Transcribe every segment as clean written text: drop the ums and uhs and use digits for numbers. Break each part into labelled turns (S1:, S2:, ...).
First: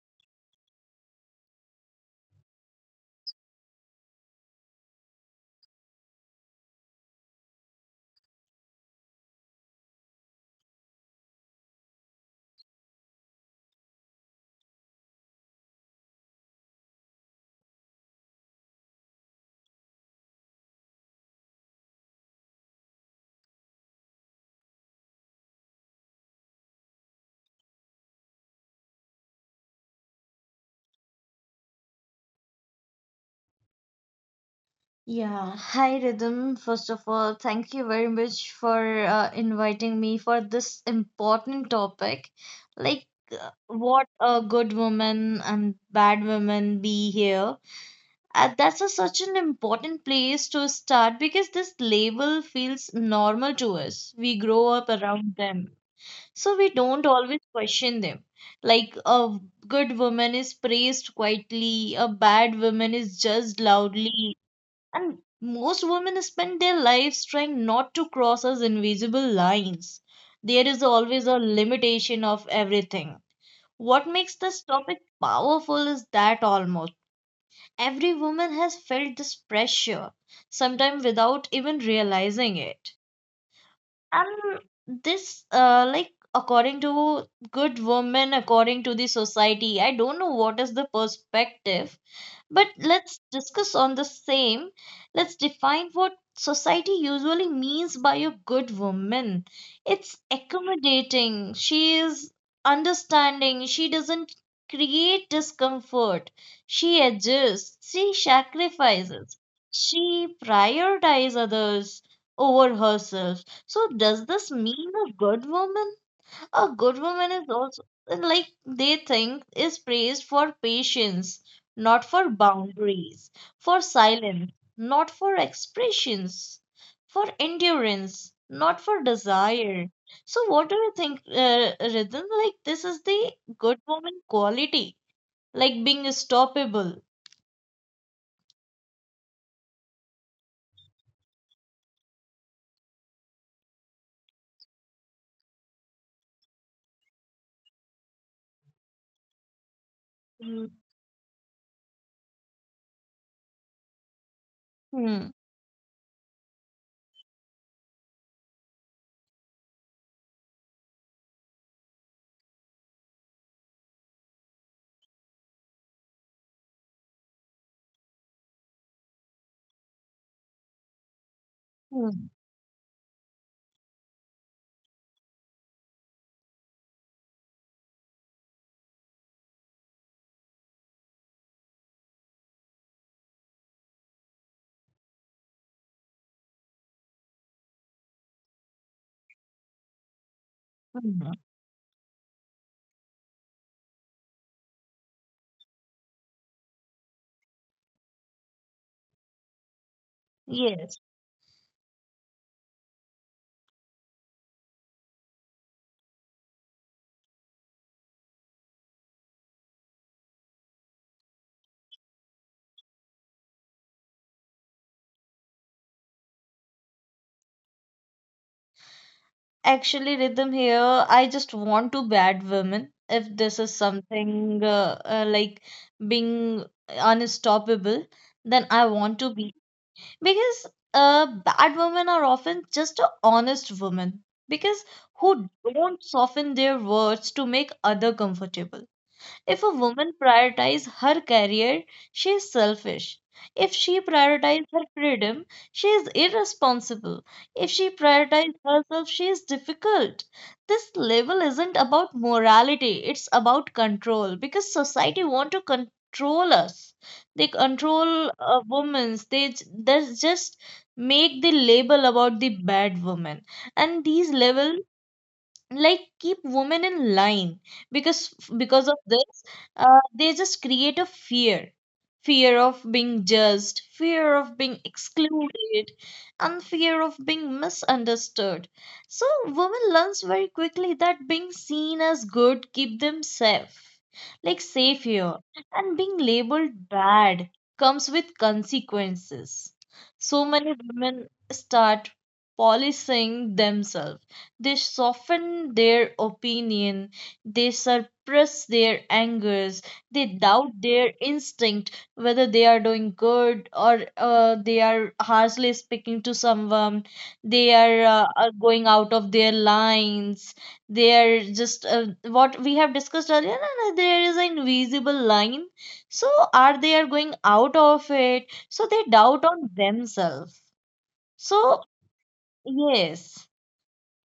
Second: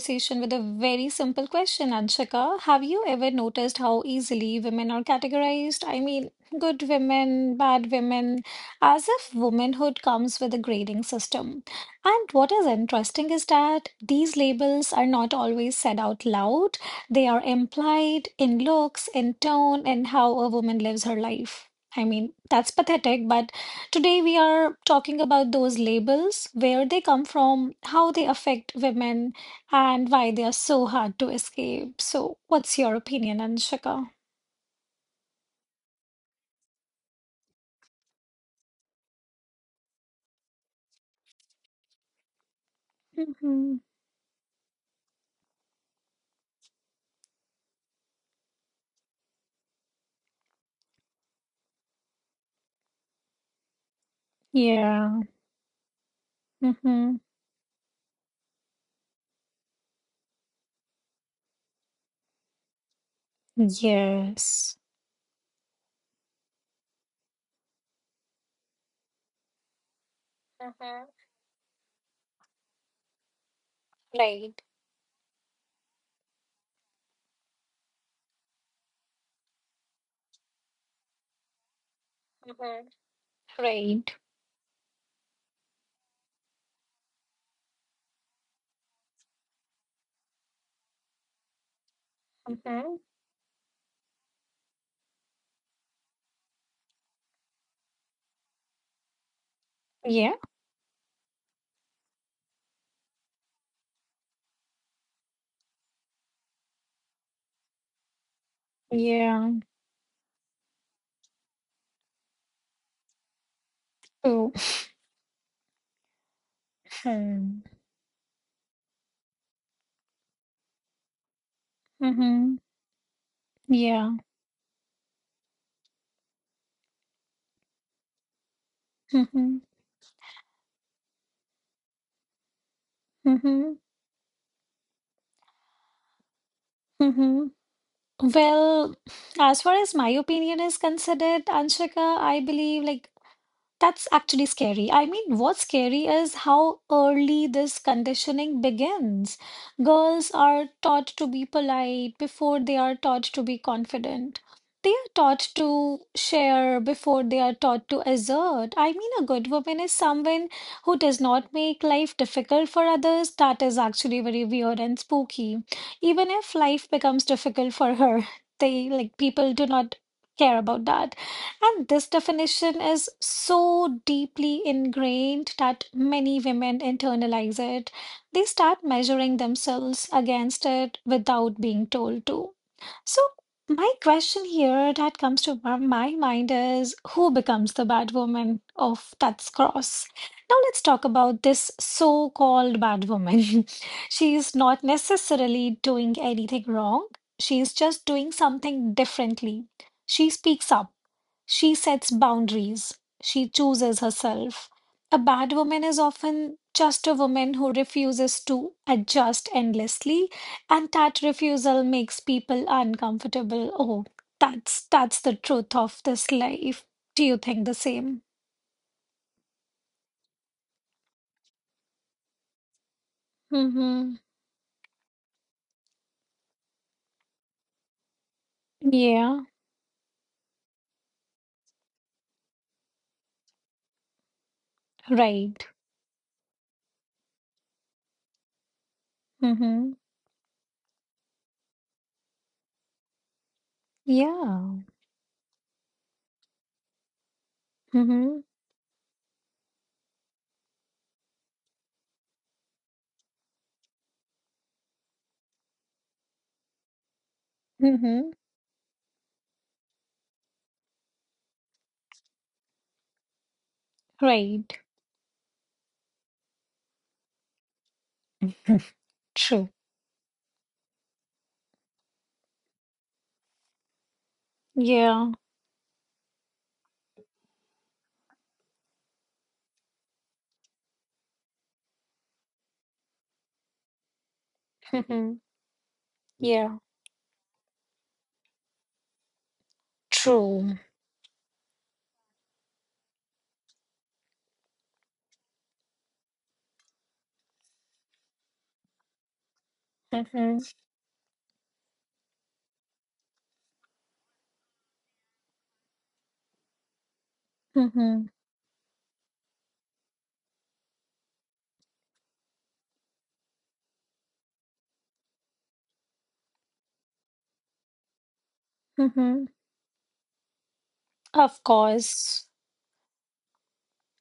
S1: conversation with a very simple question, Anshika. Have you ever noticed how easily women are categorized? I mean, good women, bad women, as if womanhood comes with a grading system. And what is interesting is that these labels are not always said out loud, they are implied in looks, in tone, and how a woman lives her life. I mean, that's pathetic, but today, we are talking about those labels, where they come from, how they affect women, and why they are so hard to escape. So, what's your opinion, Anshika?
S2: Yeah, hi Rhythm. First of all, thank you very much for inviting me for this important topic.
S1: Hmm.
S2: What a good woman and bad woman be here. That's such an important place to start because this label feels normal to us. We grow up
S1: Yeah.
S2: around them, so we don't
S1: Hmm.
S2: always question them. Like, a good woman is praised quietly, a bad woman is judged loudly
S1: Yes.
S2: and most women spend their lives trying not to cross those invisible lines. There is
S1: Hmm.
S2: always a limitation of everything. What makes this
S1: Right.
S2: topic powerful is that almost every woman has felt this pressure, sometimes without even realizing it.
S1: Hmm. Right.
S2: And according to good women, according to the society, I don't know what is the perspective but
S1: Hmm.
S2: let's discuss on the same. Let's define what society usually means by a good woman. It's
S1: Yeah.
S2: accommodating. She is understanding. She doesn't create discomfort. She adjusts. She sacrifices.
S1: Yeah.
S2: She prioritizes others over herself. So, does this
S1: True.
S2: mean a good woman? A good woman is also like they think is praised for patience, not for
S1: Mm-hmm.
S2: boundaries, for
S1: Yeah.
S2: silence, not for expressions, for endurance, not for
S1: Hmm.
S2: desire. So what do you think, Rhythm? Like this is the good
S1: Hmm.
S2: woman quality, like being stoppable.
S1: Hmm. Well, as far as my opinion is considered, Anshika, I believe, like, that's actually scary. I mean, what's scary is how early this conditioning begins. Girls
S2: Mm.
S1: are taught to be polite before they are taught to be confident. They are
S2: Hmm.
S1: taught to share before they are taught to assert. I mean, a good woman is someone who does not make life difficult for others. That is actually very weird and spooky. Even if life becomes difficult for her, they like people do not care about that. And this
S2: Hmm.
S1: definition is so deeply ingrained that many women internalize it. They start measuring themselves against it without being told to. So, my question here that comes to my mind is who becomes the bad woman of Tut's Cross? Now, let's talk
S2: Hmm.
S1: about this so called bad woman. She is not necessarily doing anything wrong, she is just doing something differently. She speaks
S2: Yes.
S1: up, she sets boundaries. She chooses herself. A bad woman is often just a woman who refuses to adjust endlessly, and that refusal makes people uncomfortable. Oh, that's the truth of this life. Do you think the same?
S2: Actually, Rhythm here, I just want to bad women if this is
S1: Mm-hmm.
S2: something like being unstoppable, then I want to
S1: Yeah,
S2: be. Because bad women are often just a honest woman because who
S1: right.
S2: don't soften their words to make other comfortable. If a
S1: Mm-hmm.
S2: woman prioritizes her career, she is selfish. If she prioritizes her
S1: Yeah.
S2: freedom, she is irresponsible. If she
S1: Mm-hmm.
S2: prioritizes herself, she is difficult. This label isn't about morality, it's about control because society want to control us. They control
S1: Mm-hmm.
S2: women. They just make the label about the bad woman. And these level
S1: Right.
S2: like keep women in line because of this
S1: True.
S2: they just create a fear fear of being judged fear of being
S1: Yeah.
S2: excluded and fear of being misunderstood so women learns very quickly that being seen as good keep them safe like safe here
S1: Mm-hmm.
S2: and being labeled
S1: Yeah.
S2: bad comes with consequences so many
S1: True.
S2: women start policing themselves they soften their opinion, they suppress their angers, they
S1: Mm-hmm.
S2: doubt their instinct whether they are doing good or they are harshly speaking to someone,
S1: Mm-hmm.
S2: are going out of their lines, they are just what we have discussed earlier, there is an invisible line. So, are they are going out of it? So, they doubt
S1: Mm-hmm.
S2: on themselves.
S1: Of
S2: So,
S1: course.
S2: yes.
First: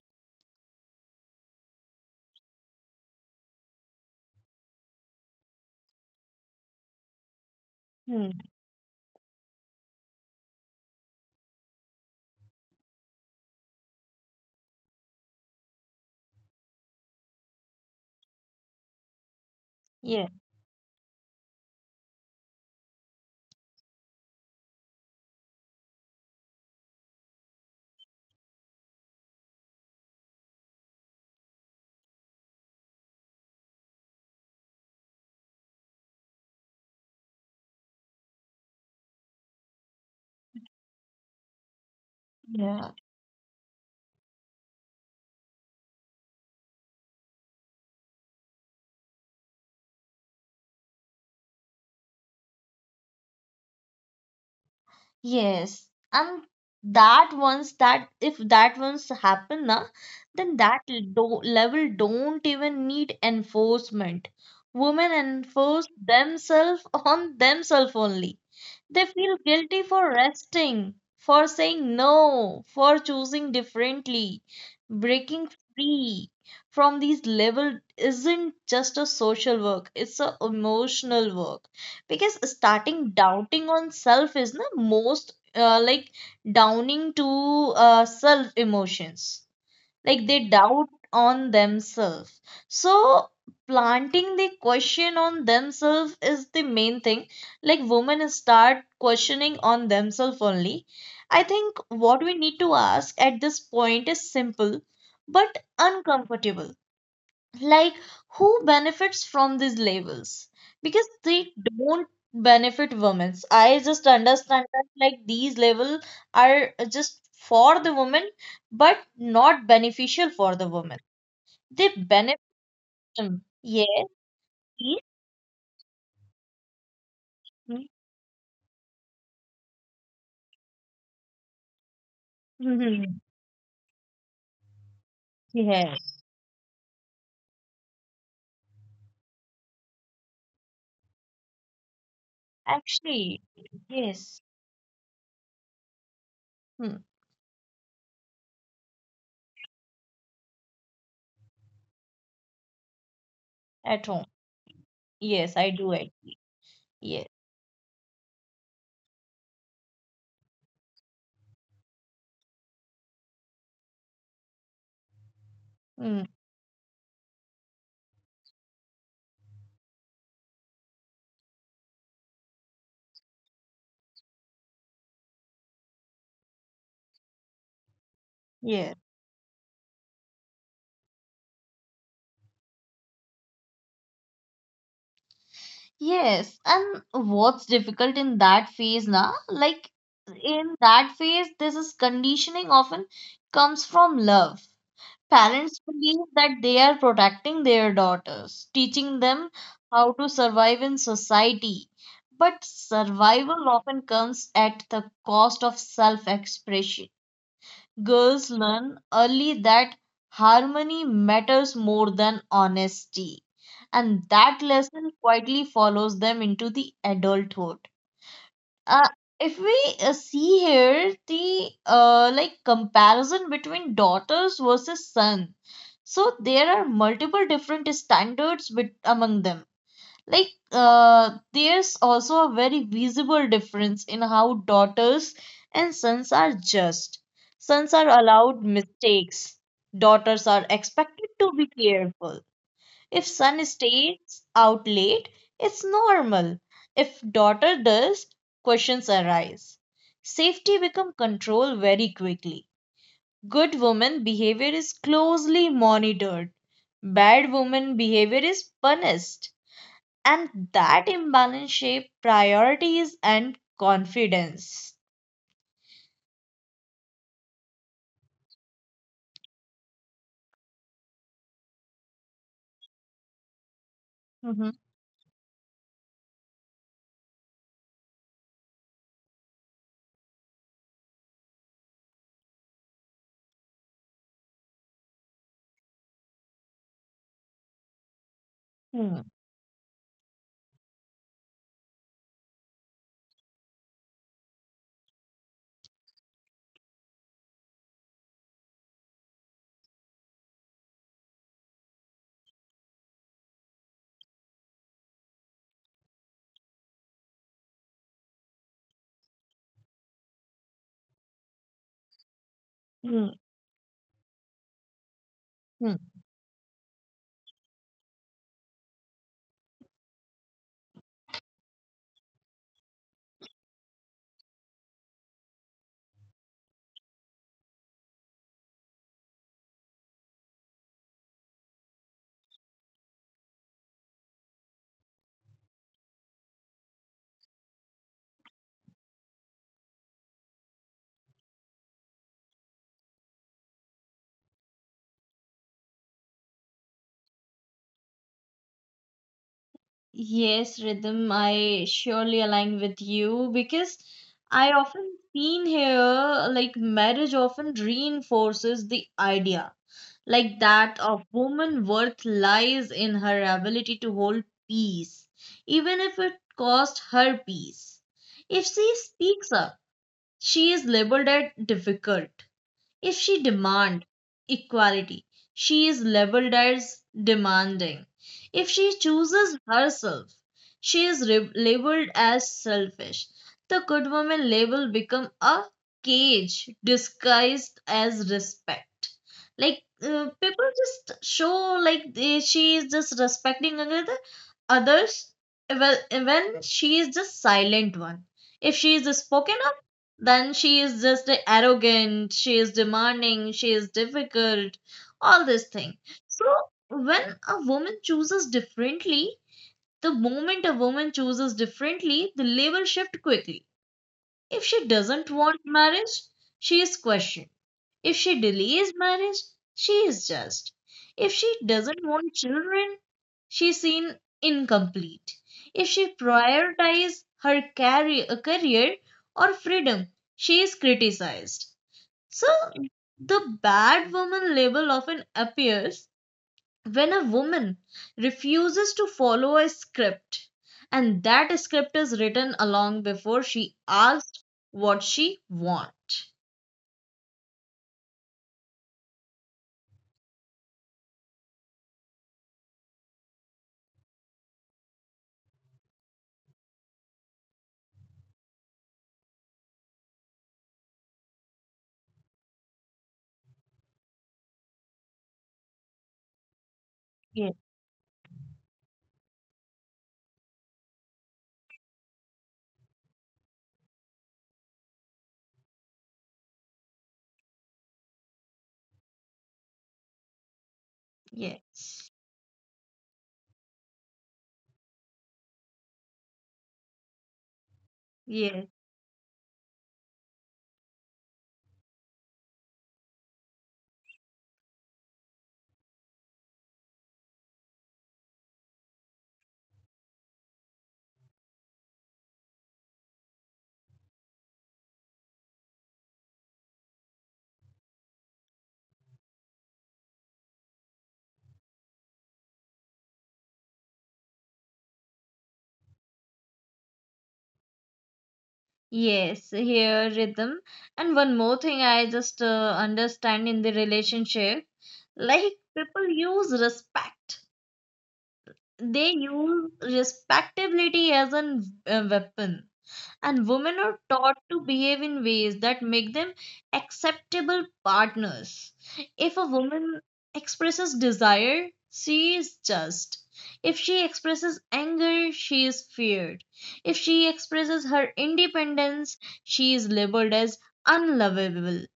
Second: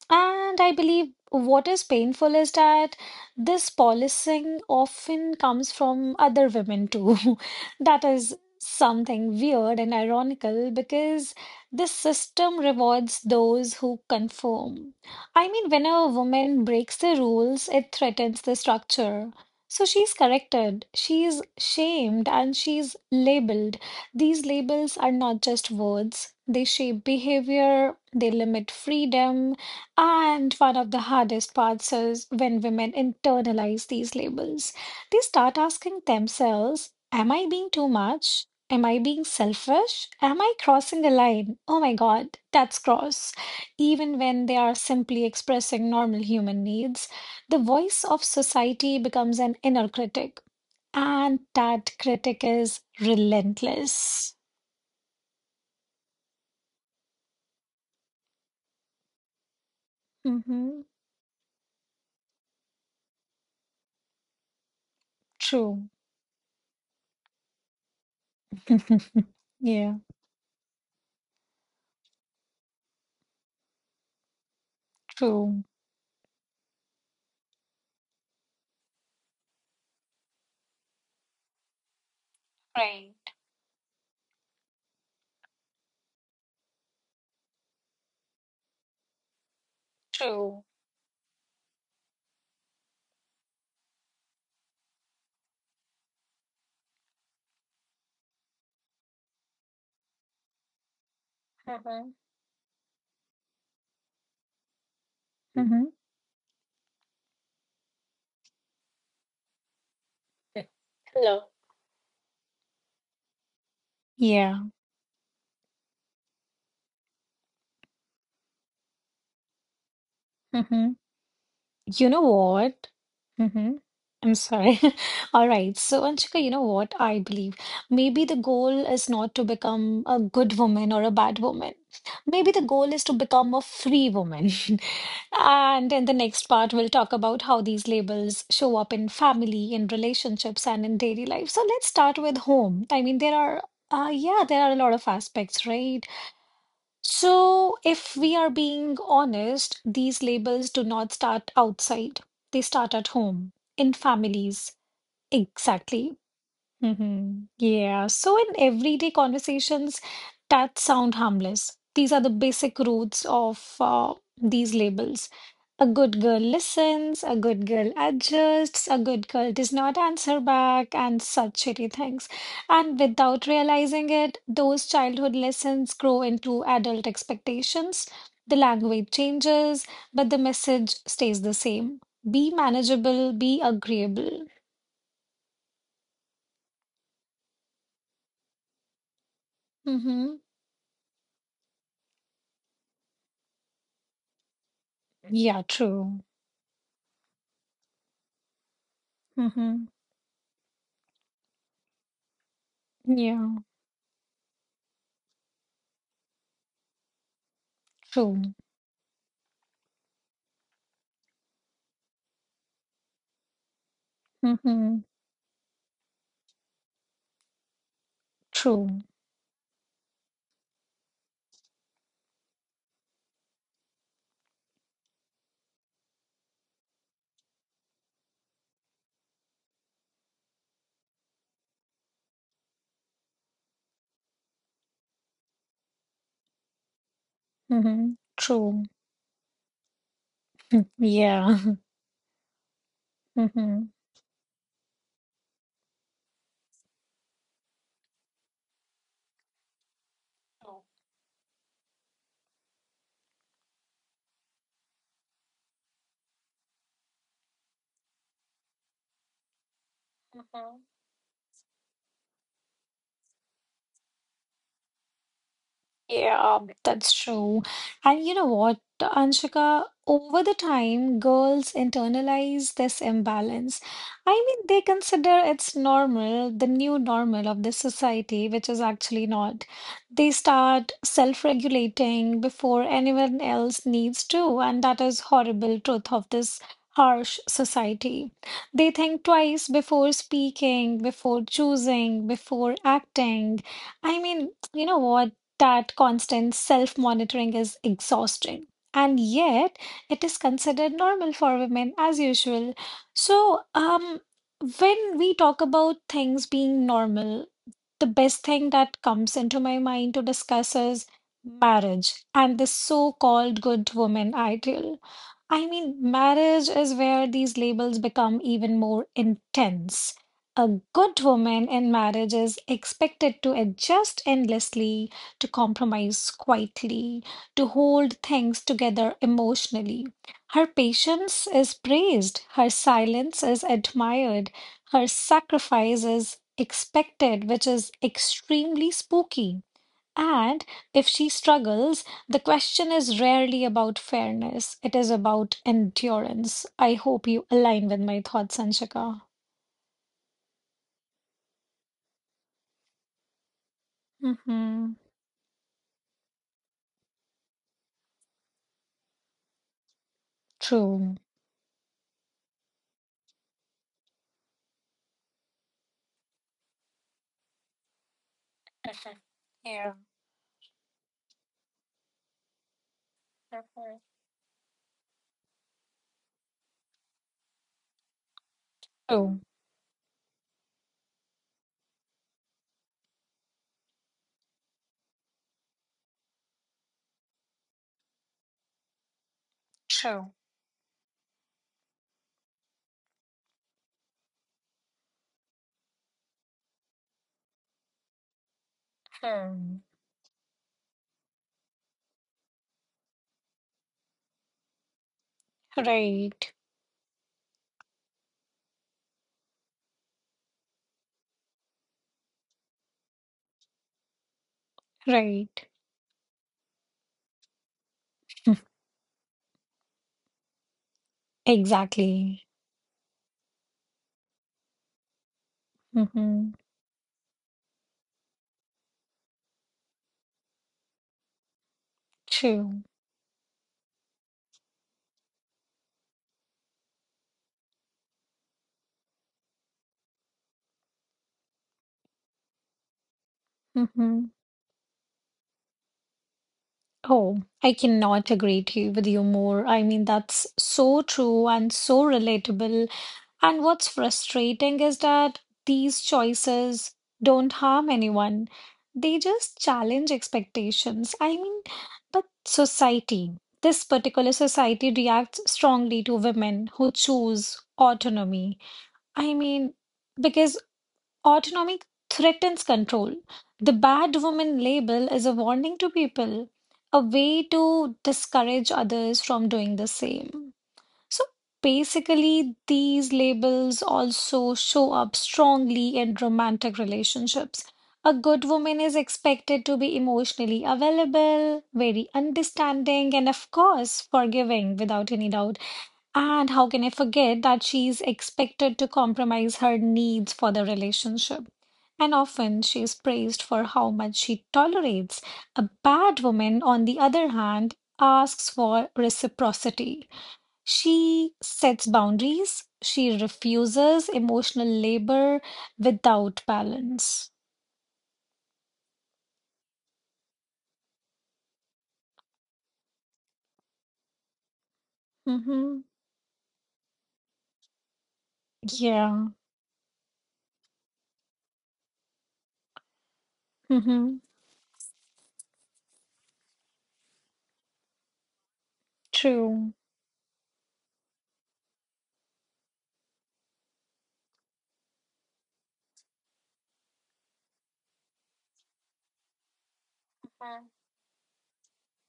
S1: And I believe what is painful is that this policing often comes from other women too. That
S2: Hmm.
S1: is something weird and ironical because this system rewards those who conform. I mean, when a woman breaks the rules, it threatens the structure. So she's
S2: Yeah.
S1: corrected, she's shamed, and she's labeled. These labels are not just words. They shape behavior, they limit freedom, and one of the hardest parts is when women internalize these labels. They start asking themselves, am I being too much? Am I being selfish? Am I crossing a line? Oh my God, that's
S2: Yeah.
S1: gross. Even when they are simply expressing normal human needs, the voice of society becomes an inner critic, and that critic is relentless.
S2: Yes, and that once that if that once happen na, then
S1: Hmm.
S2: do level don't even need enforcement. Women
S1: True.
S2: enforce themselves on themselves only. They feel
S1: Yeah,
S2: guilty for resting, for saying no, for choosing differently.
S1: true.
S2: Breaking free from these levels isn't just a social work, it's a emotional work. Because
S1: Right.
S2: starting doubting on self is the most downing to self emotions like they
S1: True.
S2: doubt on themselves so planting the question on themselves is the main thing like women start questioning on themselves only I think
S1: Mm-hmm.
S2: what we need to ask at this point is simple but
S1: Mm-hmm.
S2: uncomfortable like who benefits from these labels because they
S1: Hello.
S2: don't benefit women I just
S1: Yeah.
S2: understand that like these labels are just for the woman but not beneficial for the
S1: Mm-hmm.
S2: woman they
S1: You know
S2: benefit
S1: what?
S2: them
S1: Mm-hmm.
S2: yeah
S1: I'm sorry.
S2: yes.
S1: All right. So, Anshika, you know what? I believe maybe the goal is not to become a good woman or a bad woman. Maybe the goal is to
S2: Mhm.
S1: become a free woman. And
S2: Yeah,
S1: in the next part, we'll talk about how these labels show up in family, in relationships, and in daily life. So, let's start with home. I mean, there
S2: actually
S1: are,
S2: yes.
S1: yeah, there are a lot of aspects, right?
S2: Hmm.
S1: So, if we are being honest, these labels do not start outside. They start at home, in
S2: At home,
S1: families.
S2: yes I do it.
S1: Exactly.
S2: Yes.
S1: Mm-hmm. Yeah. So in everyday conversations, that sound harmless. These are the basic roots of these labels. A good
S2: Mm.
S1: girl listens, a good girl adjusts, a good girl does not answer back, and such shitty things. And without realizing it, those childhood lessons grow into adult expectations. The
S2: Yes.
S1: language changes, but the message stays the same. Be manageable, be agreeable.
S2: Yes, and what's difficult in that phase now? Like
S1: Mm-hmm.
S2: in that phase, this is conditioning often comes from love.
S1: Yeah,
S2: Parents
S1: true.
S2: believe that they are protecting their daughters, teaching them
S1: Mm-hmm.
S2: how to survive in society. But
S1: Yeah,
S2: survival often comes at the cost of self-expression
S1: true.
S2: girls learn early that harmony matters more than honesty. And that
S1: Mm-hmm.
S2: lesson quietly follows them into the adulthood.
S1: True.
S2: Uh, if we see here the comparison between daughters versus son, so there are multiple different standards bet among them like, there's also a very visible difference in how daughters and sons are judged.
S1: Mm-hmm.
S2: Sons are
S1: True.
S2: allowed mistakes, daughters are expected
S1: Yeah.
S2: to be careful. If son stays out late, it's normal. If daughter does, questions arise.
S1: Mm-hmm.
S2: Safety become control very quickly. Good woman behavior is closely monitored. Bad woman behavior is punished. And that imbalance shape priorities and confidence.
S1: Yeah, that's true. And you know what, Anshika, over the time, girls internalize this imbalance. I mean, they
S2: Mhm.
S1: consider it's normal, the new normal of this society, which is actually not. They start self-regulating before anyone else needs to, and that is horrible truth of this harsh society. They think
S2: Hmm.
S1: twice before speaking, before choosing, before acting. I mean, you know what? That constant self monitoring is exhausting. And yet, it is considered normal for women as usual. So, when we talk about things being normal, the best thing that comes into my mind to discuss is marriage and the so
S2: Hmm.
S1: called good woman ideal. I mean,
S2: Hmm.
S1: marriage is where these labels become even more intense. A good woman in marriage is expected to adjust endlessly, to compromise quietly, to hold things together emotionally. Her patience is praised, her silence is admired, her sacrifice is expected, which is extremely spooky. And if she struggles, the question is rarely about fairness, it is about endurance. I hope you align with my thoughts, Anshika.
S2: Yes, Rhythm, I surely align with you because I
S1: Mm-hmm.
S2: often seen here like marriage often reinforces the idea like that
S1: True.
S2: of woman worth lies in her ability to hold peace, even if it cost her peace. If she
S1: Perfect.
S2: speaks up,
S1: Yeah.
S2: she is labeled as difficult. If she
S1: Perfect.
S2: demand equality, she is labeled as demanding. If she
S1: True.
S2: chooses herself, she is labeled as selfish. The good woman label become a cage disguised as respect. Like
S1: True.
S2: people just show like they, she is just respecting other others well when she is the silent one. If she is the spoken
S1: Hmm.
S2: then she is just arrogant she is demanding she is difficult all this thing
S1: Right,
S2: so when a woman chooses differently the moment a woman chooses differently the label shift quickly if she doesn't
S1: right.
S2: want marriage she is questioned if she delays marriage, she is just. If she doesn't want
S1: Exactly.
S2: children, she's seen incomplete. If she
S1: Mm-hmm.
S2: prioritizes her career or freedom, she is criticized. So,
S1: True.
S2: the bad woman label often appears when a woman refuses to follow a script, and that script is written along before she
S1: Mm-hmm.
S2: asks what she wants.
S1: Oh, I cannot agree to you with you more. I mean, that's so true and so relatable. And what's frustrating is that these choices don't harm anyone. They just challenge expectations. I mean, but society, this particular society reacts strongly to women who
S2: Yeah,
S1: choose autonomy. I mean, because autonomy threatens control. The bad woman label is a warning to people, a way to discourage others from doing the same. So
S2: yeah,
S1: basically, these labels also show up strongly in romantic relationships. A good
S2: yeah.
S1: woman is expected to be emotionally available, very understanding, and of course, forgiving without any doubt. And how can I forget that she's expected to compromise her needs for the relationship? And often she is praised for how much she tolerates. A bad woman, on the other hand, asks for reciprocity. She sets boundaries, she refuses emotional labor without balance.
S2: Yes, here rhythm. And one more thing I just understand in the relationship, like
S1: Mm-hmm.
S2: people use respect. They
S1: Yeah.
S2: use respectability as a weapon and women are
S1: Mm-hmm.
S2: taught to behave in ways that make them acceptable partners. If a
S1: True.
S2: woman expresses desire, she is just. If she expresses anger, she is feared. If she expresses her independence, she is labeled
S1: Mm.
S2: as unlovable.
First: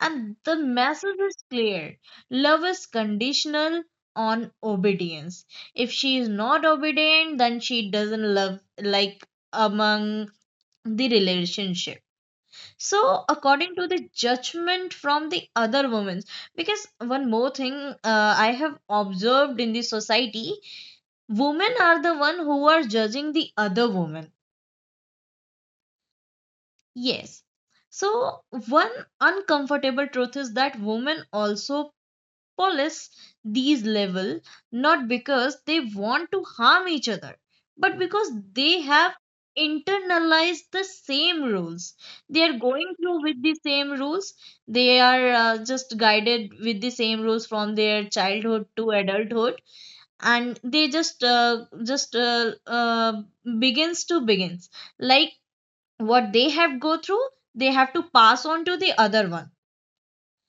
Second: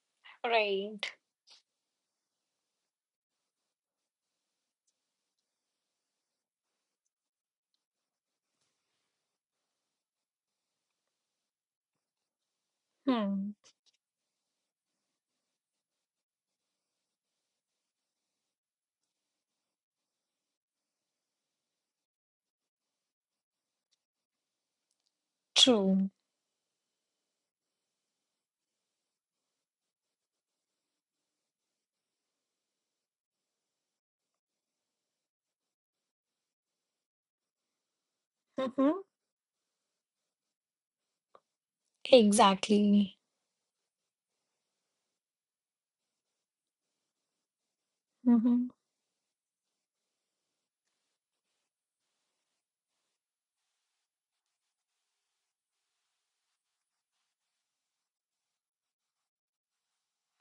S2: And the
S1: Right.
S2: message is clear love is conditional on obedience. If she is not obedient, then she doesn't love like among the relationship so
S1: Hmm.
S2: according to the judgment from the other women because one more thing I have observed in the society women are the one who are judging the other woman
S1: True.
S2: yes so one uncomfortable truth is that women also police these level not because they want to harm each other but because they
S1: Mm-hmm.
S2: have internalized the same rules they are going through
S1: Exactly.
S2: with the same rules they are just guided with the same rules from their childhood
S1: Mm-hmm.
S2: to adulthood and they just begins like what they have go through they have to pass on to the other one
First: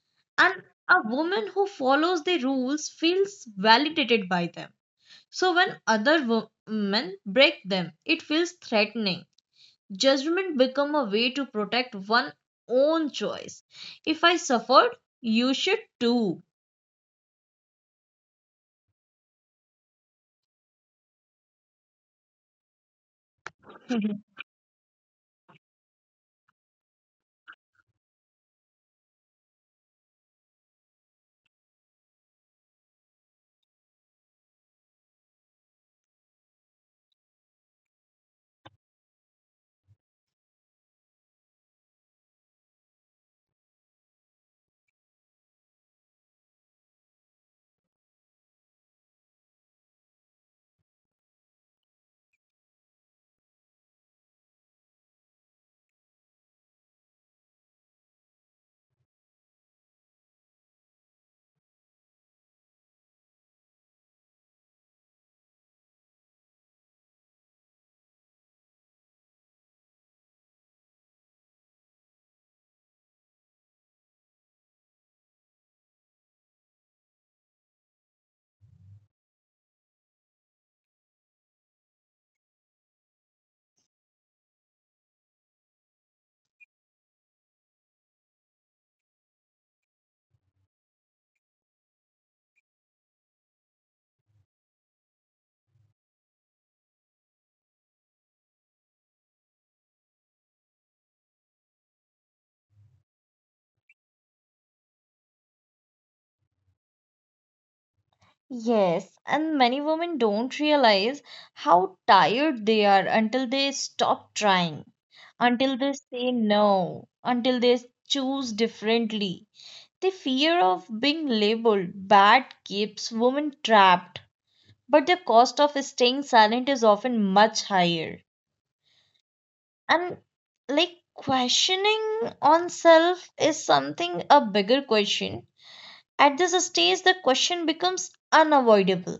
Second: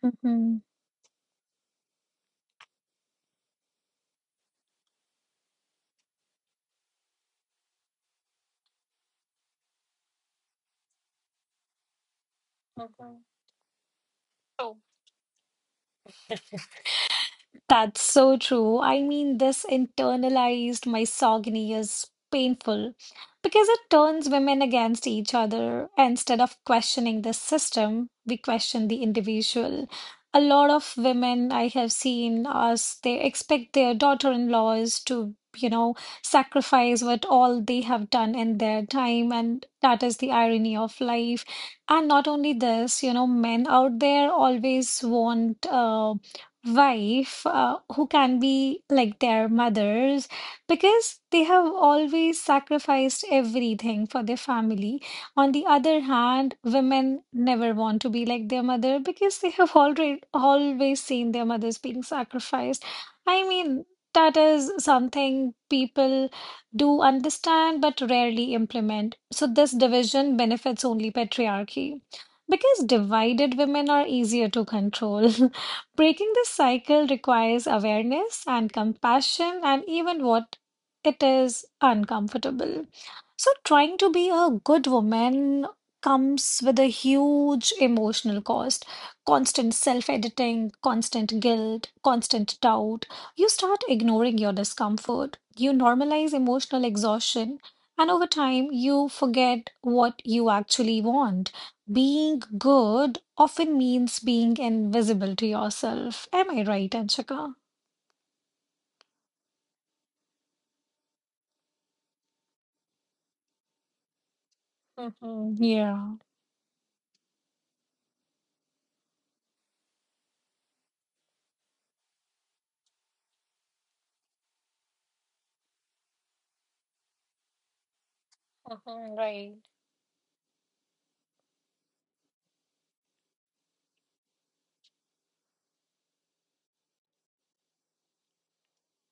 S1: Mhm.
S2: and a woman who follows the rules feels validated by them. So when women break them, it feels threatening. Judgment become a way to protect one own
S1: Mhm.
S2: choice. If I
S1: So
S2: suffered, you should too.
S1: that's so true. I mean, this internalized misogyny is painful because it
S2: Mhm.
S1: turns women against each other. Instead of questioning the system, we question the individual. A lot of women I have seen us, they expect their daughter-in-laws to, you know, sacrifice what all they have done in their time, and that is the irony of life. And not only this, you know, men out there always want wife who can be like their mothers because they have always sacrificed everything for their family. On the other hand, women never want to be like their mother because they have already always seen their mothers being sacrificed. I mean, that is something people do understand but rarely implement. So this division benefits only patriarchy because divided women are easier to control. Breaking this cycle requires awareness and compassion, and even what it is uncomfortable. So, trying to be a good woman comes with a huge emotional cost constant self editing, constant guilt, constant doubt. You start ignoring your discomfort, you normalize emotional exhaustion, and over time, you forget what you actually want. Being good often means being invisible to yourself. Am I right, Anshika?
S2: Yes, and many women don't realize how tired they are until they stop trying,
S1: Mm-hmm.
S2: until they
S1: Yeah.
S2: say no, until they choose differently. The fear of being labeled bad keeps women trapped, but the cost of staying silent is often much higher.
S1: Mm-hmm. Right.
S2: And like questioning on self is something a bigger question. At this stage, the question becomes unavoidable.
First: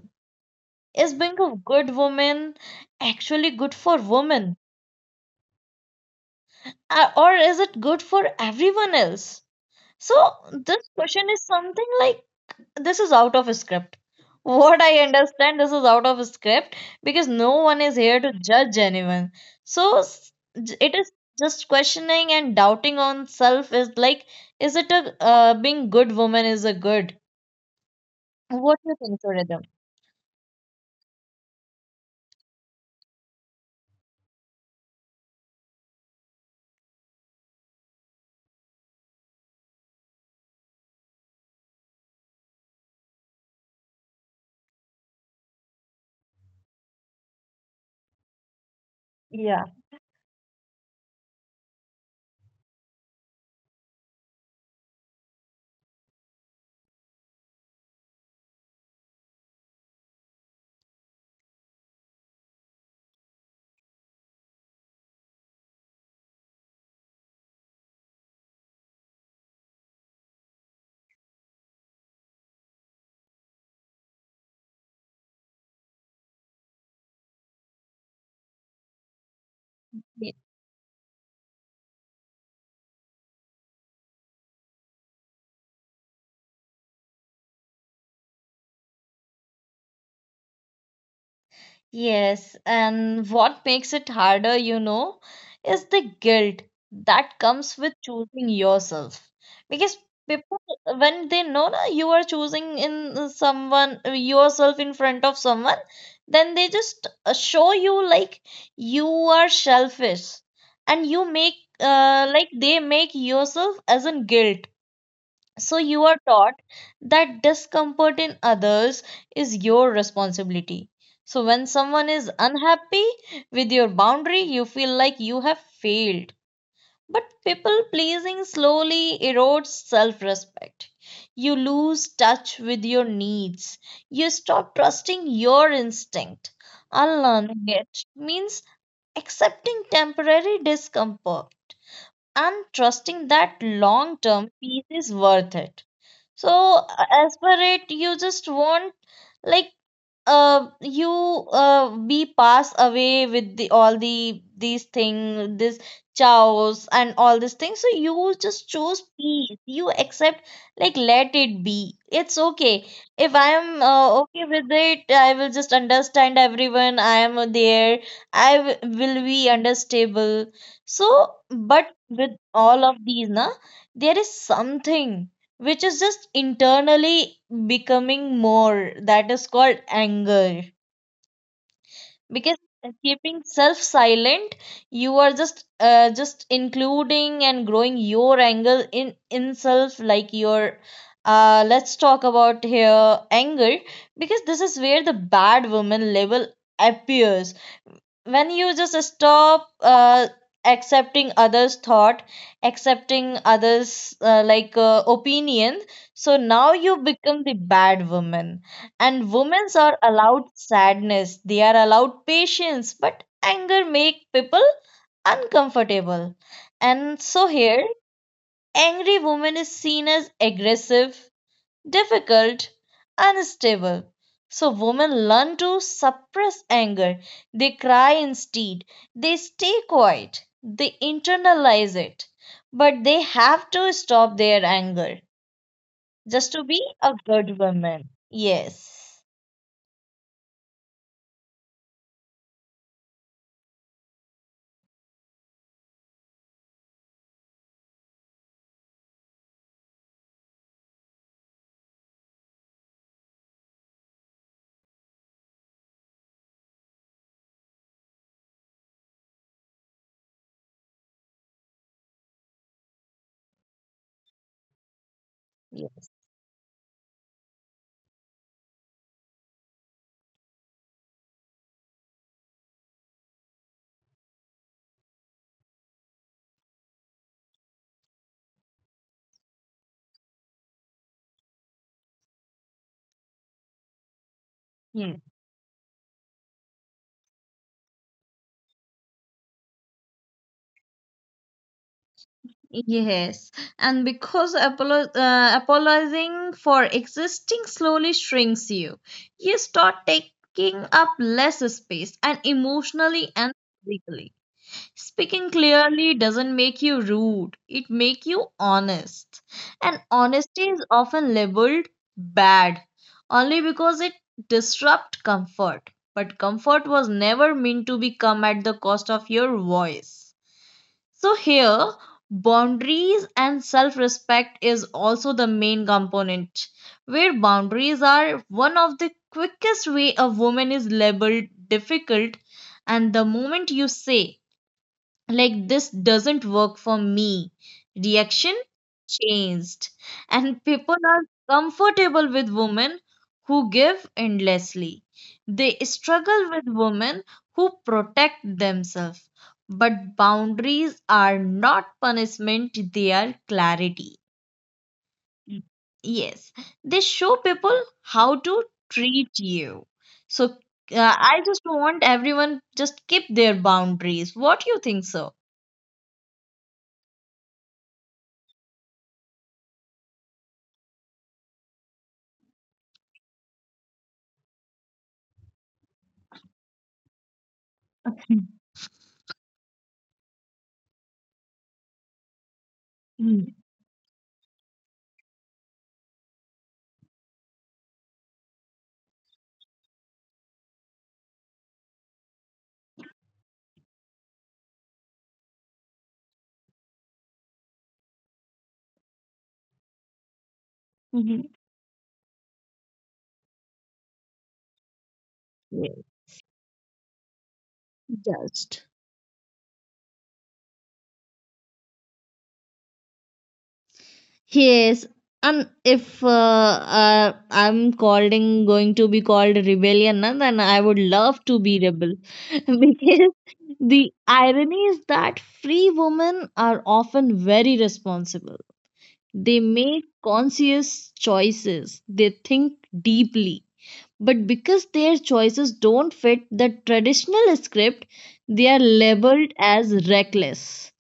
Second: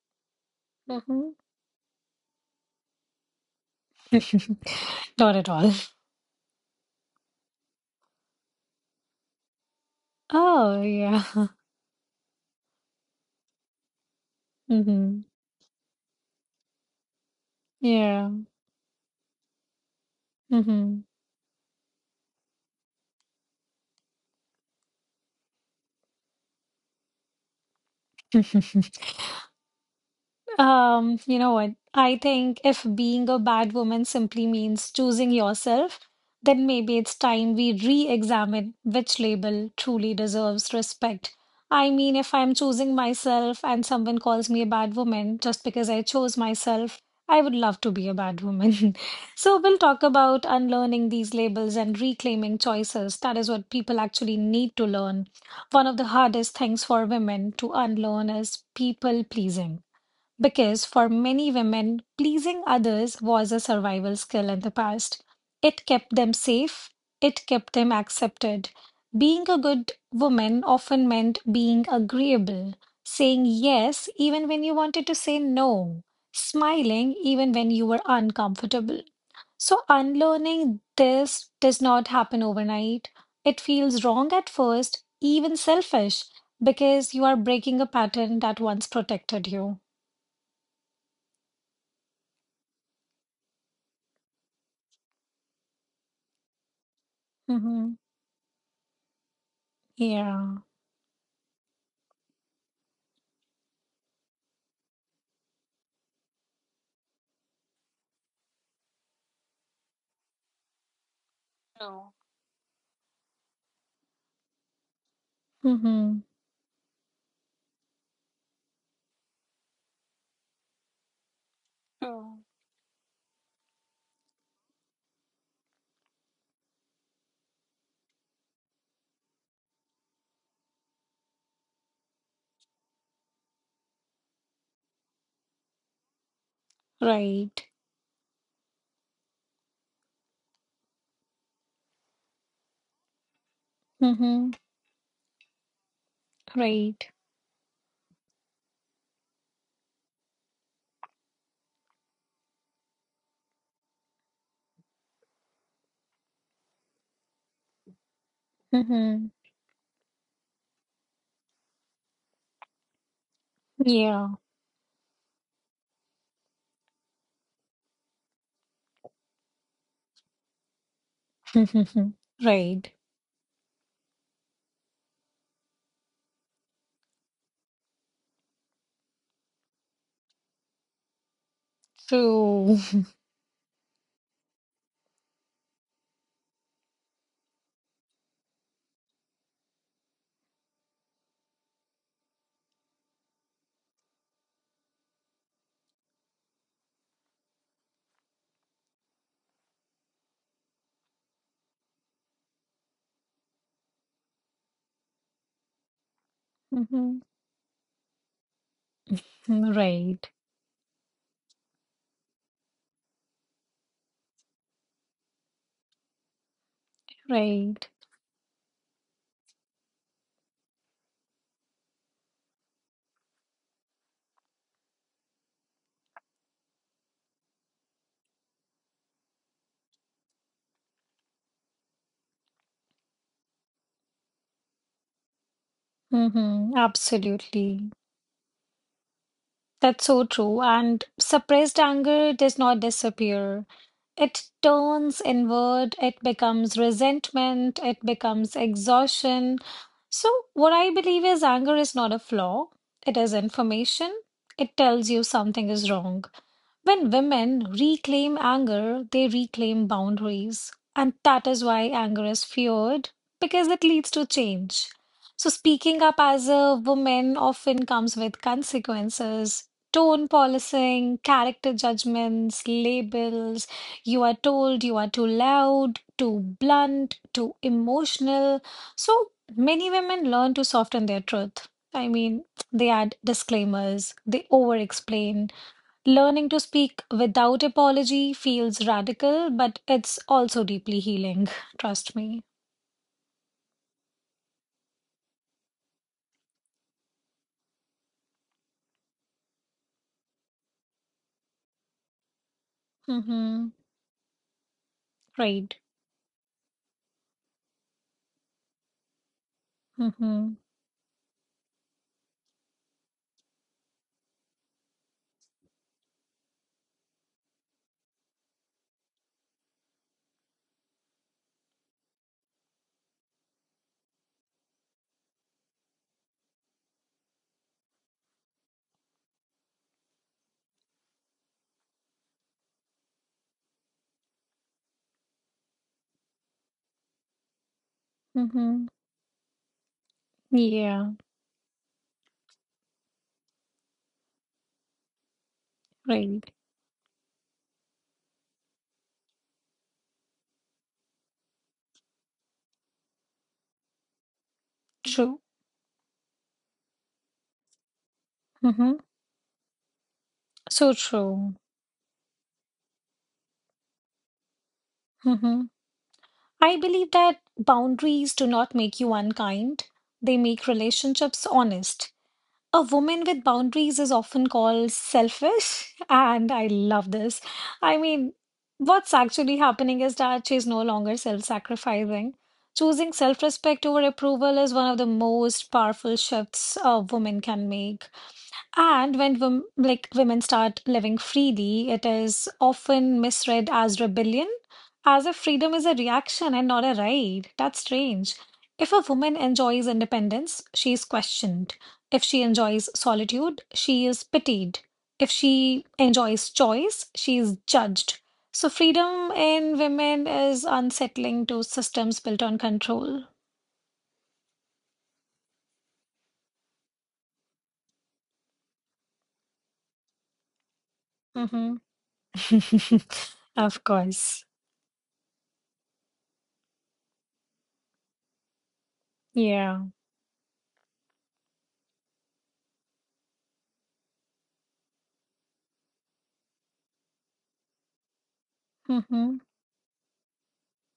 S2: Is
S1: Mm-hmm.
S2: being a good woman actually good for women?
S1: Not at all.
S2: Or is it good for everyone else? So,
S1: Oh,
S2: this
S1: yeah.
S2: question is something like this is out of script. What I
S1: Hmm.
S2: understand, this is out of script because no one is here
S1: Yeah.
S2: to judge anyone. So it
S1: Hmm.
S2: is just questioning and doubting on self is like, is it a being good woman is a good? What do you think, Suridham?
S1: You know what? I think if being a bad woman simply means choosing yourself, then maybe it's time we re-examine which label truly deserves respect. I mean, if I'm choosing myself and someone calls me a bad woman just because I chose myself, I would love to be a bad woman. So
S2: Yeah.
S1: we'll talk about unlearning these labels and reclaiming choices. That is what people actually need to learn. One of the hardest things for women to unlearn is people pleasing. Because for many women, pleasing others was a survival skill in the past. It kept them safe, it kept them accepted. Being a good woman often meant being agreeable, saying yes even when you wanted to say no, smiling even when you were uncomfortable. So, unlearning this does not happen overnight. It feels wrong at first, even selfish, because you are breaking a pattern that once protected you.
S2: Yes, and what makes it harder, you know, is the guilt that comes with
S1: Mhm.
S2: choosing yourself. Because people,
S1: Yeah.
S2: when they know that you are choosing in someone, yourself in front of someone, then they just show you like you are selfish, and you make
S1: True.
S2: they make yourself as in guilt so you are
S1: Mm-hmm.
S2: taught that discomfort in others is your responsibility. So when someone is
S1: True.
S2: unhappy with your boundary, you feel like you have failed. But people pleasing slowly erodes self respect. You lose touch with your needs. You stop trusting your instinct. Unlearning
S1: Right.
S2: it means accepting temporary discomfort and trusting that long term
S1: Mm-hmm.
S2: peace is worth it. So,
S1: Right.
S2: as per it, you just want like you we pass away with the all the these thing this chows and all these things, so you just choose
S1: Mm-hmm.
S2: peace, you accept, like, let it be, it's okay. If I am
S1: Yeah.
S2: okay with it, I will just understand everyone, I am there. Will be understable. So but
S1: Mm-hmm.
S2: with all of
S1: Right.
S2: these na, there is something which is just internally becoming more, that is called anger. Because
S1: True.
S2: keeping self silent, you are just including and growing your anger in self, like your let's talk about here anger, because this is where the bad woman level appears, when you just stop accepting others thought, accepting others opinion. So now you
S1: Mm-hmm.
S2: become the bad woman. And women are
S1: Right.
S2: allowed sadness, they are allowed patience, but anger make people uncomfortable. And so here
S1: Right.
S2: angry woman is seen as aggressive, difficult, unstable. So women learn to suppress anger. They cry instead. They stay quiet. They internalize it. But they have to stop their anger just to
S1: Mm-hmm.
S2: be a good
S1: Absolutely.
S2: woman. Yes.
S1: That's so true. And suppressed anger does not disappear. It turns inward, it becomes resentment, it becomes exhaustion. So, what I believe is anger is not a flaw, it is information. It tells you something is wrong. When women reclaim anger, they reclaim boundaries. And that is why anger is feared, because it leads to change. So, speaking up
S2: Yes.
S1: as a woman often comes with consequences tone policing, character judgments, labels. You are told you are too loud, too blunt, too emotional. So many women learn to soften their truth. I mean, they add disclaimers, they over explain.
S2: Yes,
S1: Learning to speak without apology feels radical, but it's also deeply healing. Trust me.
S2: yes. And because apologizing for existing slowly shrinks you, you start taking up less space, and emotionally
S1: Mm-hmm.
S2: and physically. Speaking
S1: Right.
S2: clearly doesn't make you rude, it makes you honest. And
S1: Mm-hmm.
S2: honesty is often labeled bad only because it disrupts comfort. But comfort was never meant to be come at the cost of your voice. So here, boundaries and self-respect is also the main component, where boundaries are one of the quickest way a woman is labeled difficult, and the moment you say, like, this doesn't work for me, reaction
S1: Mm-hmm.
S2: changed and people
S1: Yeah.
S2: are comfortable with women who give endlessly, they
S1: Right.
S2: struggle with women who protect themselves. But boundaries are not punishment, they are clarity,
S1: True.
S2: yes, they show people how to
S1: Mm-hmm.
S2: treat you. So
S1: So
S2: I
S1: true.
S2: just want everyone just keep their boundaries, what you think. So
S1: Mhm. I believe that boundaries do not make you unkind, they make relationships honest. A woman with boundaries is often called selfish, and I love this. I mean, what's actually happening is that she's no longer self-sacrificing. Choosing self-respect over approval is one of the most powerful shifts a woman can make. And when women start living freely, it is often misread as rebellion, as if freedom is a reaction and not a right. That's strange. If a woman enjoys independence, she is
S2: hmm.
S1: questioned. If she enjoys solitude, she is pitied. If she
S2: Yeah.
S1: enjoys choice, she is judged. So
S2: Just.
S1: freedom in women is unsettling to systems built on control.
S2: Yes. And if uh, I'm calling going to be called rebellion, na, then I would love to
S1: Hmm.
S2: be rebel. Because
S1: Of
S2: the
S1: course.
S2: irony is that free women are often very responsible. They
S1: Yeah.
S2: make conscious choices. They think deeply. But because their choices don't fit the traditional script, they are
S1: Hmm.
S2: labeled as reckless.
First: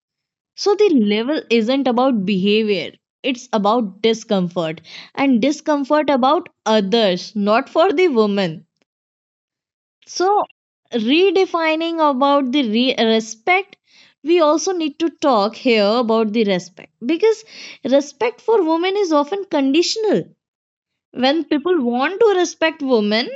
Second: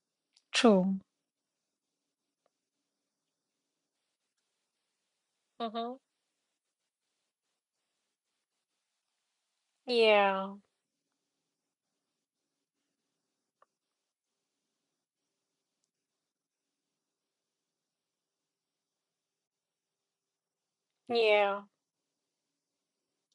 S2: So the
S1: True.
S2: level isn't about behavior, it's about discomfort, and
S1: Mm-hmm.
S2: discomfort about others, not for the woman. So
S1: Yeah.
S2: redefining about the respect, we also need to talk here about the respect, because respect for women is often conditional. When
S1: Yeah.
S2: people want to respect women,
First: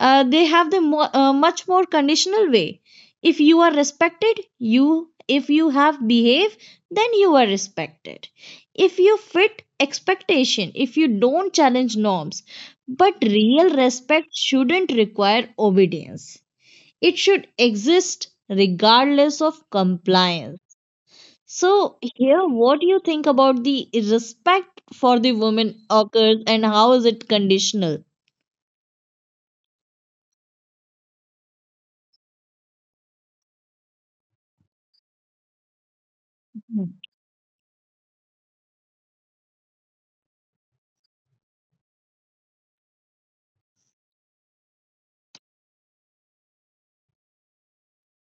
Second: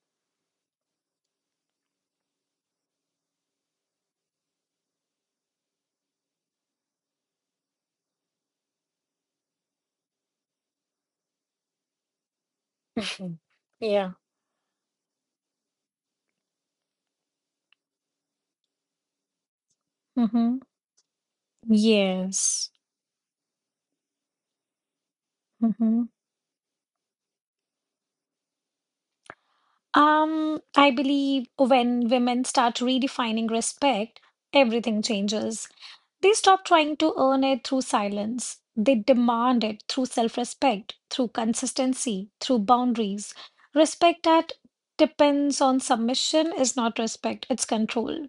S2: they have the much more conditional way. If you are respected, you, if you have behave, then you are respected. If you fit expectation, if you don't challenge norms. But
S1: Mhm.
S2: real
S1: Yeah.
S2: respect shouldn't require obedience, it should exist regardless of
S1: Mm-hmm.
S2: compliance. So here,
S1: Yes.
S2: what do you think about the respect for the woman
S1: Mm-hmm.
S2: occurs and how is it conditional?
S1: I believe when women start redefining respect, everything changes. They stop trying to earn it through silence. They demand it through self respect, through consistency, through boundaries. Respect that depends on submission is not respect, it's control.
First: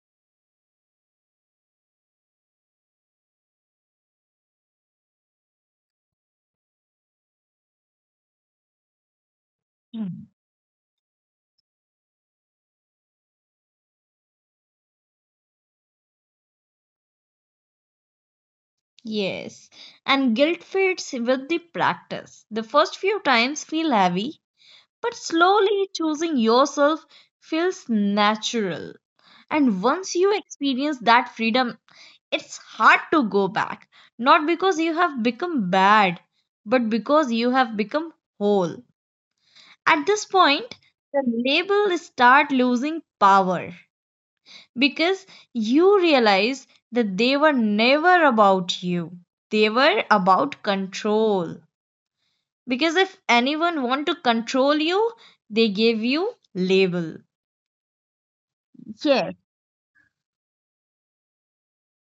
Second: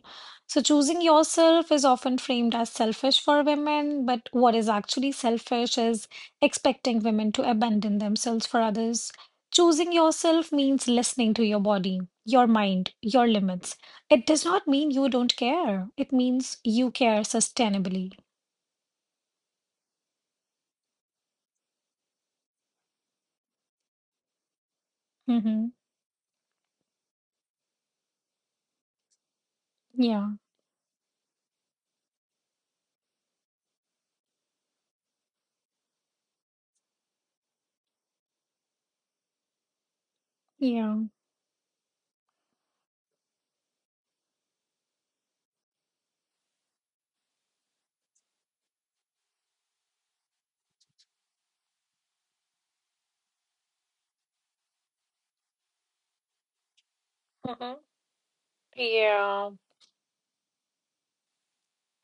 S1: So, choosing yourself is often framed as selfish for women, but what is actually selfish is expecting women to abandon themselves for others. Choosing
S2: Mhm.
S1: yourself means listening to your body, your mind, your limits. It does not mean you don't care. It means you care sustainably.
S2: Yes, and guilt fades with the practice. The first few times feel heavy, but
S1: Mm-hmm.
S2: slowly choosing yourself feels natural. And once
S1: Yeah.
S2: you experience that freedom, it's hard to go back. Not because you have become bad, but because you have become whole. At this point,
S1: Yeah.
S2: the label start losing power, because you realize that they were never about you. They were about control. Because if anyone want to control you, they give you label.
S1: Mm-hmm.
S2: Yes.
S1: Yeah.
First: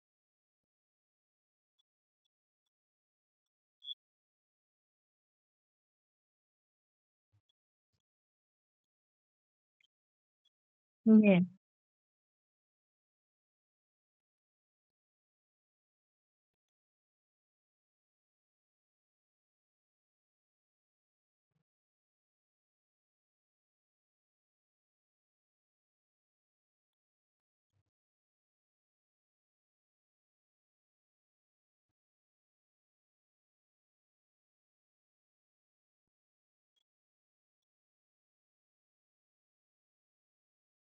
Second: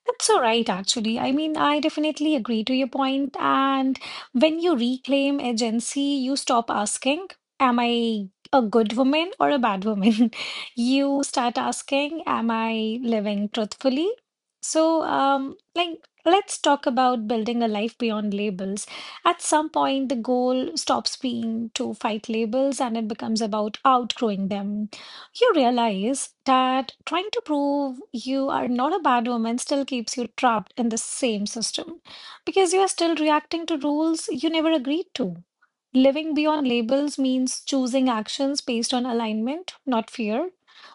S1: That's all right, actually. I mean, I definitely agree to your point. And when you reclaim agency, you stop asking, "Am I a good woman or a bad woman?" You
S2: Yes.
S1: start asking, "Am I living truthfully?" So, like, let's talk about building a life beyond labels. At some point, the goal stops being to fight labels and it becomes about outgrowing them. You realize that trying to prove you are not a bad woman still keeps you trapped in the same system because you are still reacting to rules you never agreed to. Living beyond labels means choosing actions based on alignment, not fear.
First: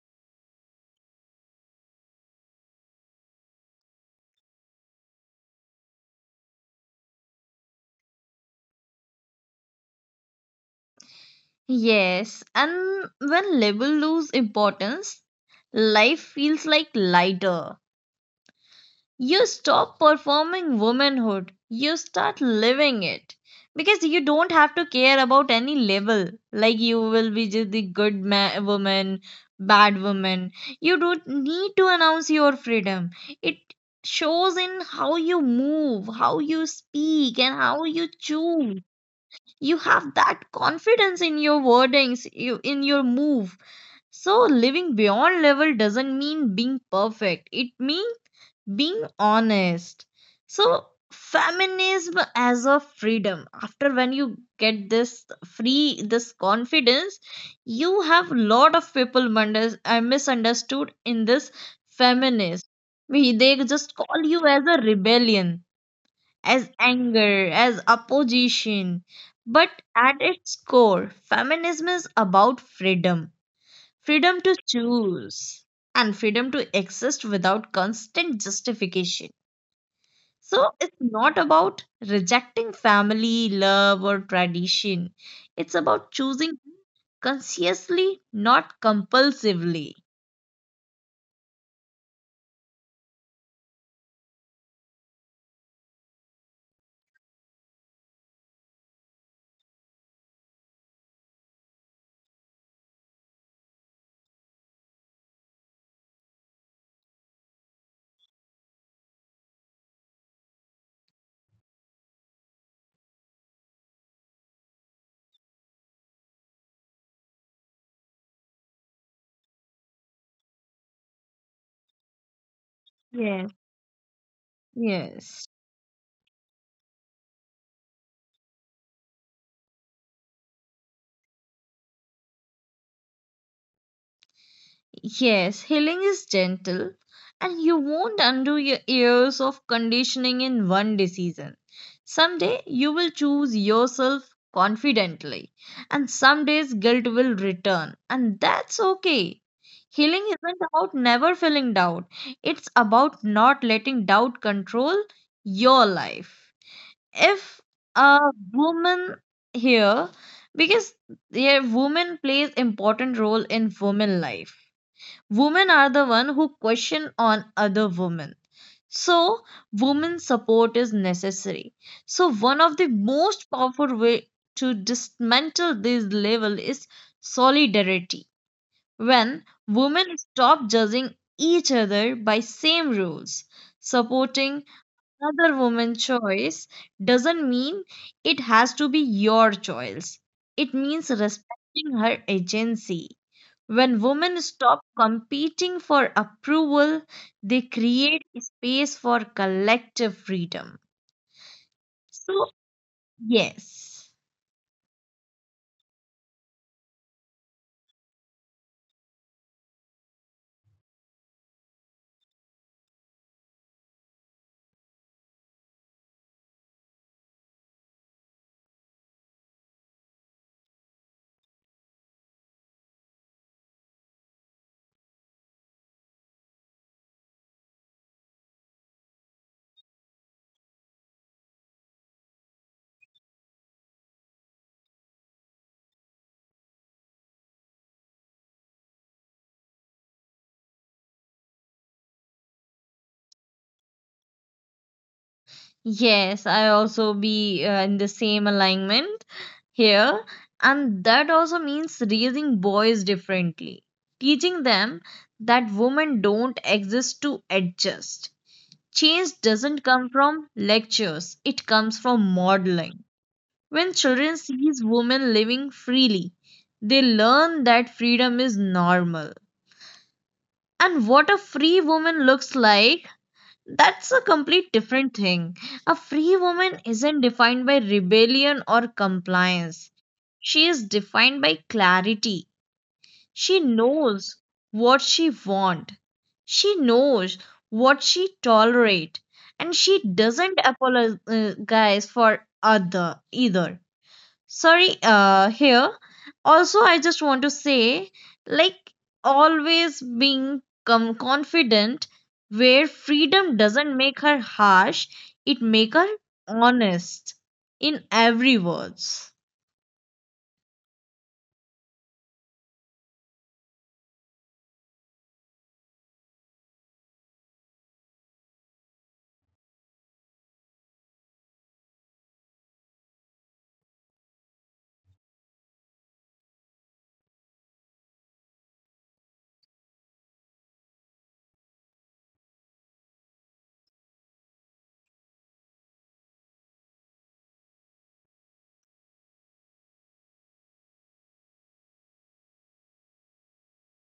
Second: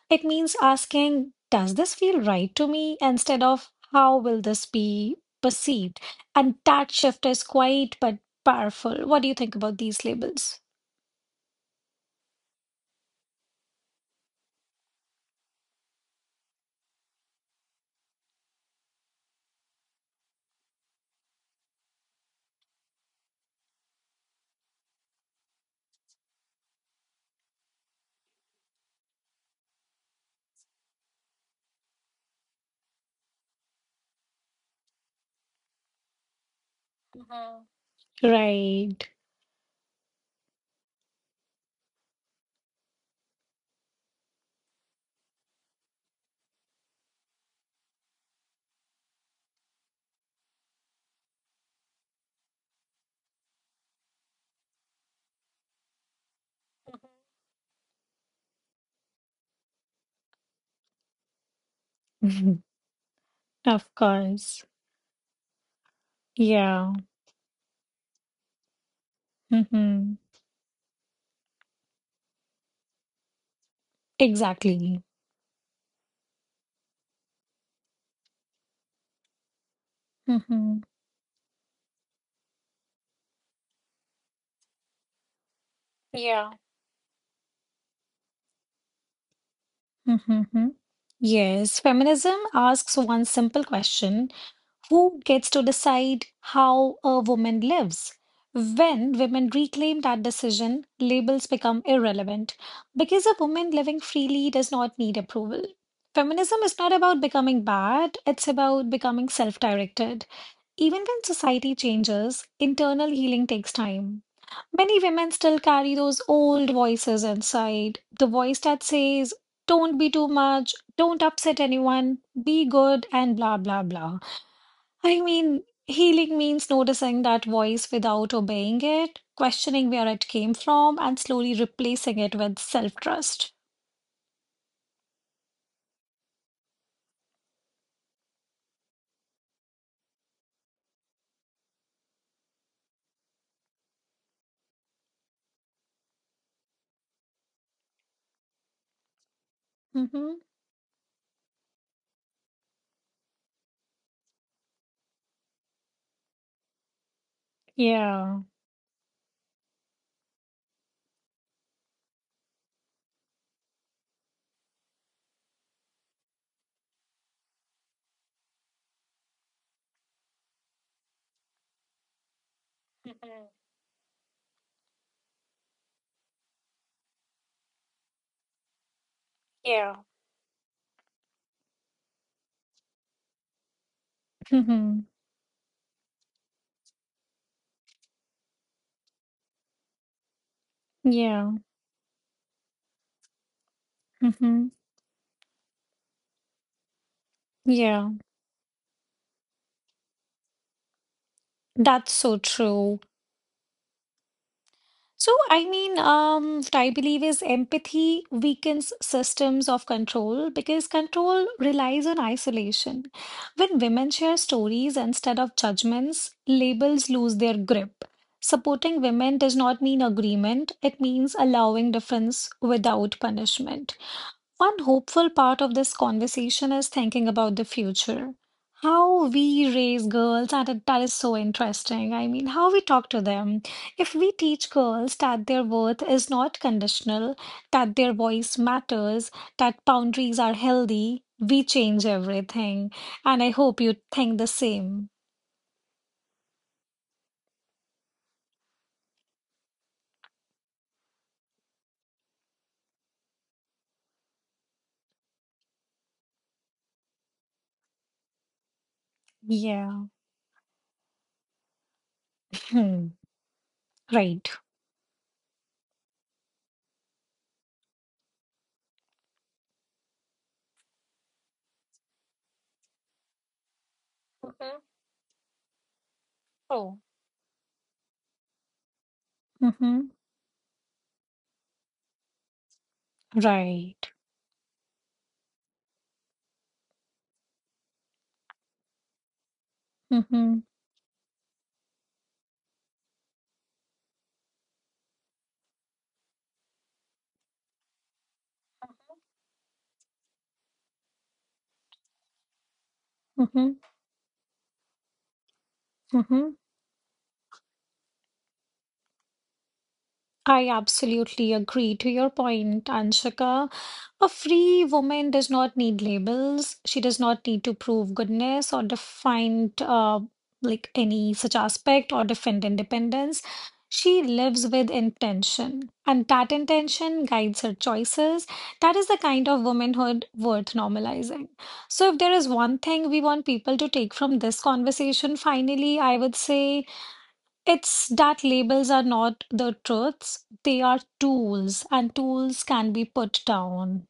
S1: It means asking, "Does this feel right to me?" instead of, "How will this be perceived?" And that shift is quite but powerful. What do you think about these labels?
S2: Yes. And when label lose importance, life feels like lighter. You stop performing womanhood, you start living it, because you don't have to care about any label. Like you will be just the woman, bad woman. You don't need to announce your freedom, it shows in how you move, how you speak, and
S1: Mhm.
S2: how you choose.
S1: Right.
S2: You have that confidence in your wordings, you, in your move. So living beyond level doesn't mean being perfect, it means being honest. So, feminism as a freedom. After when you get this free, this confidence, you have lot of people misunderstood in this feminist. They
S1: Of
S2: just call you as
S1: course.
S2: a rebellion, as
S1: Yeah.
S2: anger, as opposition. But
S1: Mm-hmm.
S2: at its core, feminism is about freedom, freedom to
S1: Exactly.
S2: choose, and freedom to exist without constant justification. So
S1: Mm-hmm.
S2: it's not about rejecting family, love, or tradition. It's about
S1: Yeah.
S2: choosing consciously, not compulsively.
S1: Mm-hmm. Yes. Feminism asks one simple question: who gets to decide how a woman lives? When women reclaim that decision, labels become irrelevant because a woman living freely does not need approval. Feminism is not about becoming bad, it's about becoming self-directed. Even when society changes, internal healing takes time. Many women still carry those old voices inside. The voice that says, don't be too much, don't upset anyone, be good, and blah,
S2: Yes.
S1: blah, blah. I
S2: Yes.
S1: mean, healing means noticing that voice without obeying it, questioning where it came from, and slowly replacing it with self-trust.
S2: Yes, healing is gentle, and you won't undo your years of conditioning in one decision. Someday you will choose yourself confidently, and some days guilt will return, and that's okay. Healing
S1: Mm-hmm.
S2: isn't about never feeling doubt, it's about not letting doubt control your life. If a
S1: Yeah.
S2: woman here, because yeah, woman plays important role in woman life. Women are the one who question on other women. So women support is necessary. So one of the
S1: Mm-hmm.
S2: most powerful way to dismantle this level is solidarity. When
S1: Yeah.
S2: women stop judging each other by same rules, supporting
S1: Mm-hmm.
S2: another woman's choice doesn't mean it has to be your choice, it means
S1: Yeah.
S2: respecting her agency. When women
S1: Mm-hmm.
S2: stop competing for approval, they
S1: Yeah.
S2: create space for collective freedom.
S1: That's so
S2: So,
S1: true.
S2: yes,
S1: So, I mean, what I believe is empathy weakens systems of control because control relies on isolation. When women share stories instead of judgments, labels lose their grip. Supporting women does not mean agreement, it means allowing difference without punishment. One hopeful part of this conversation is thinking about the future. How we raise girls, and that is so interesting. I mean, how we talk to them. If we teach girls that their worth is not conditional, that their voice matters, that boundaries are healthy, we change everything. And I hope you think the same.
S2: yes, I also be in the same alignment here. And that also means raising boys differently, teaching them that women don't exist to adjust. Change doesn't
S1: Yeah.
S2: come from lectures, it comes from
S1: Hmm.
S2: modeling. When children
S1: Right.
S2: sees women living freely, they learn that freedom is normal. And what a free woman looks like, that's a complete
S1: Mm-hmm.
S2: different thing. A free woman
S1: Oh.
S2: isn't defined by rebellion or compliance.
S1: Mm-hmm.
S2: She is defined by clarity. She
S1: Right.
S2: knows what she wants. She knows what she tolerates. And she
S1: Mm-hmm.
S2: doesn't apologize for other either. Sorry, here also I just want to say, like, always being confident, where freedom
S1: Mm-hmm.
S2: doesn't make her harsh, it make her
S1: Mm-hmm.
S2: honest in every words.
S1: I absolutely agree to your point, Anshika. A free woman does not need labels. She does not need to prove goodness or define like any such aspect or defend independence. She lives with intention, and that intention guides her choices. That is the kind of womanhood worth normalizing. So, if there is one thing we want people to take from this conversation, finally, I would say. It's that labels are not the truths, they are tools, and tools can be put down.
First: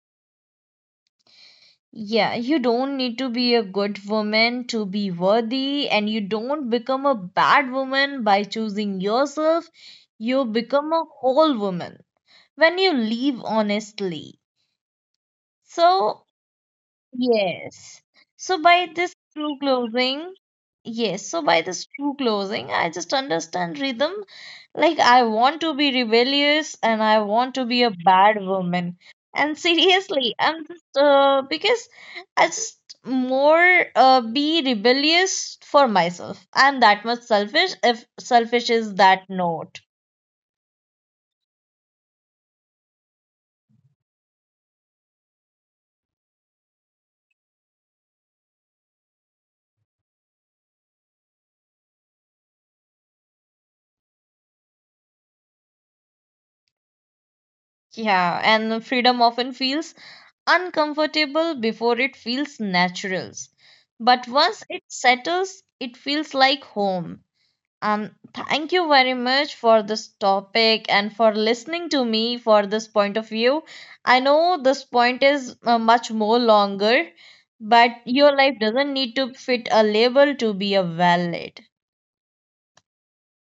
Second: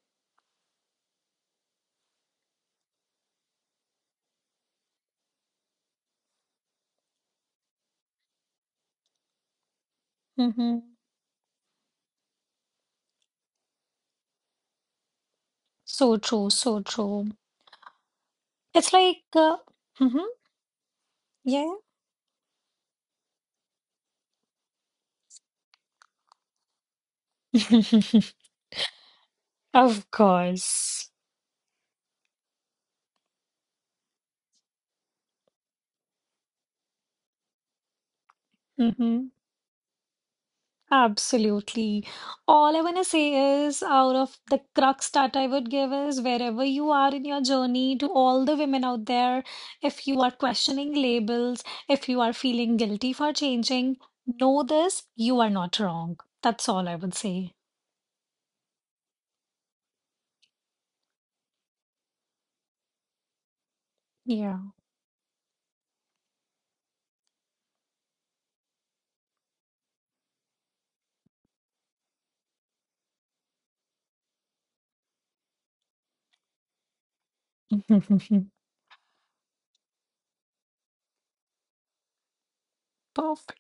S2: Yeah, you don't need to be a good woman to be worthy, and you don't become a bad woman by choosing yourself. You
S1: Hmm.
S2: become a whole woman when you live honestly.
S1: So
S2: So
S1: true, so true.
S2: yes. So by
S1: It's
S2: this
S1: like,
S2: true
S1: mhm,
S2: closing, yes. So by
S1: yeah,
S2: this true closing, I just understand rhythm. Like I want to be rebellious and I want to be a bad woman. And
S1: of
S2: seriously, I'm just
S1: course.
S2: because I just more be rebellious for myself. I'm that much selfish, if selfish is
S1: Hmm.
S2: that note.
S1: Absolutely. All I want to say is, out of the crux that I would give is wherever you are in your journey, to all the women out there, if you are questioning labels, if you are feeling guilty for changing, know this, you are not wrong. That's all I would say.
S2: Yeah, and freedom often feels uncomfortable before it feels natural. But
S1: Yeah.
S2: once it settles, it feels like home. Thank you very much for this topic and for listening to me for this point of view. I know this point is much more longer, but your life doesn't need to fit a label to be a valid.
S1: Perfect.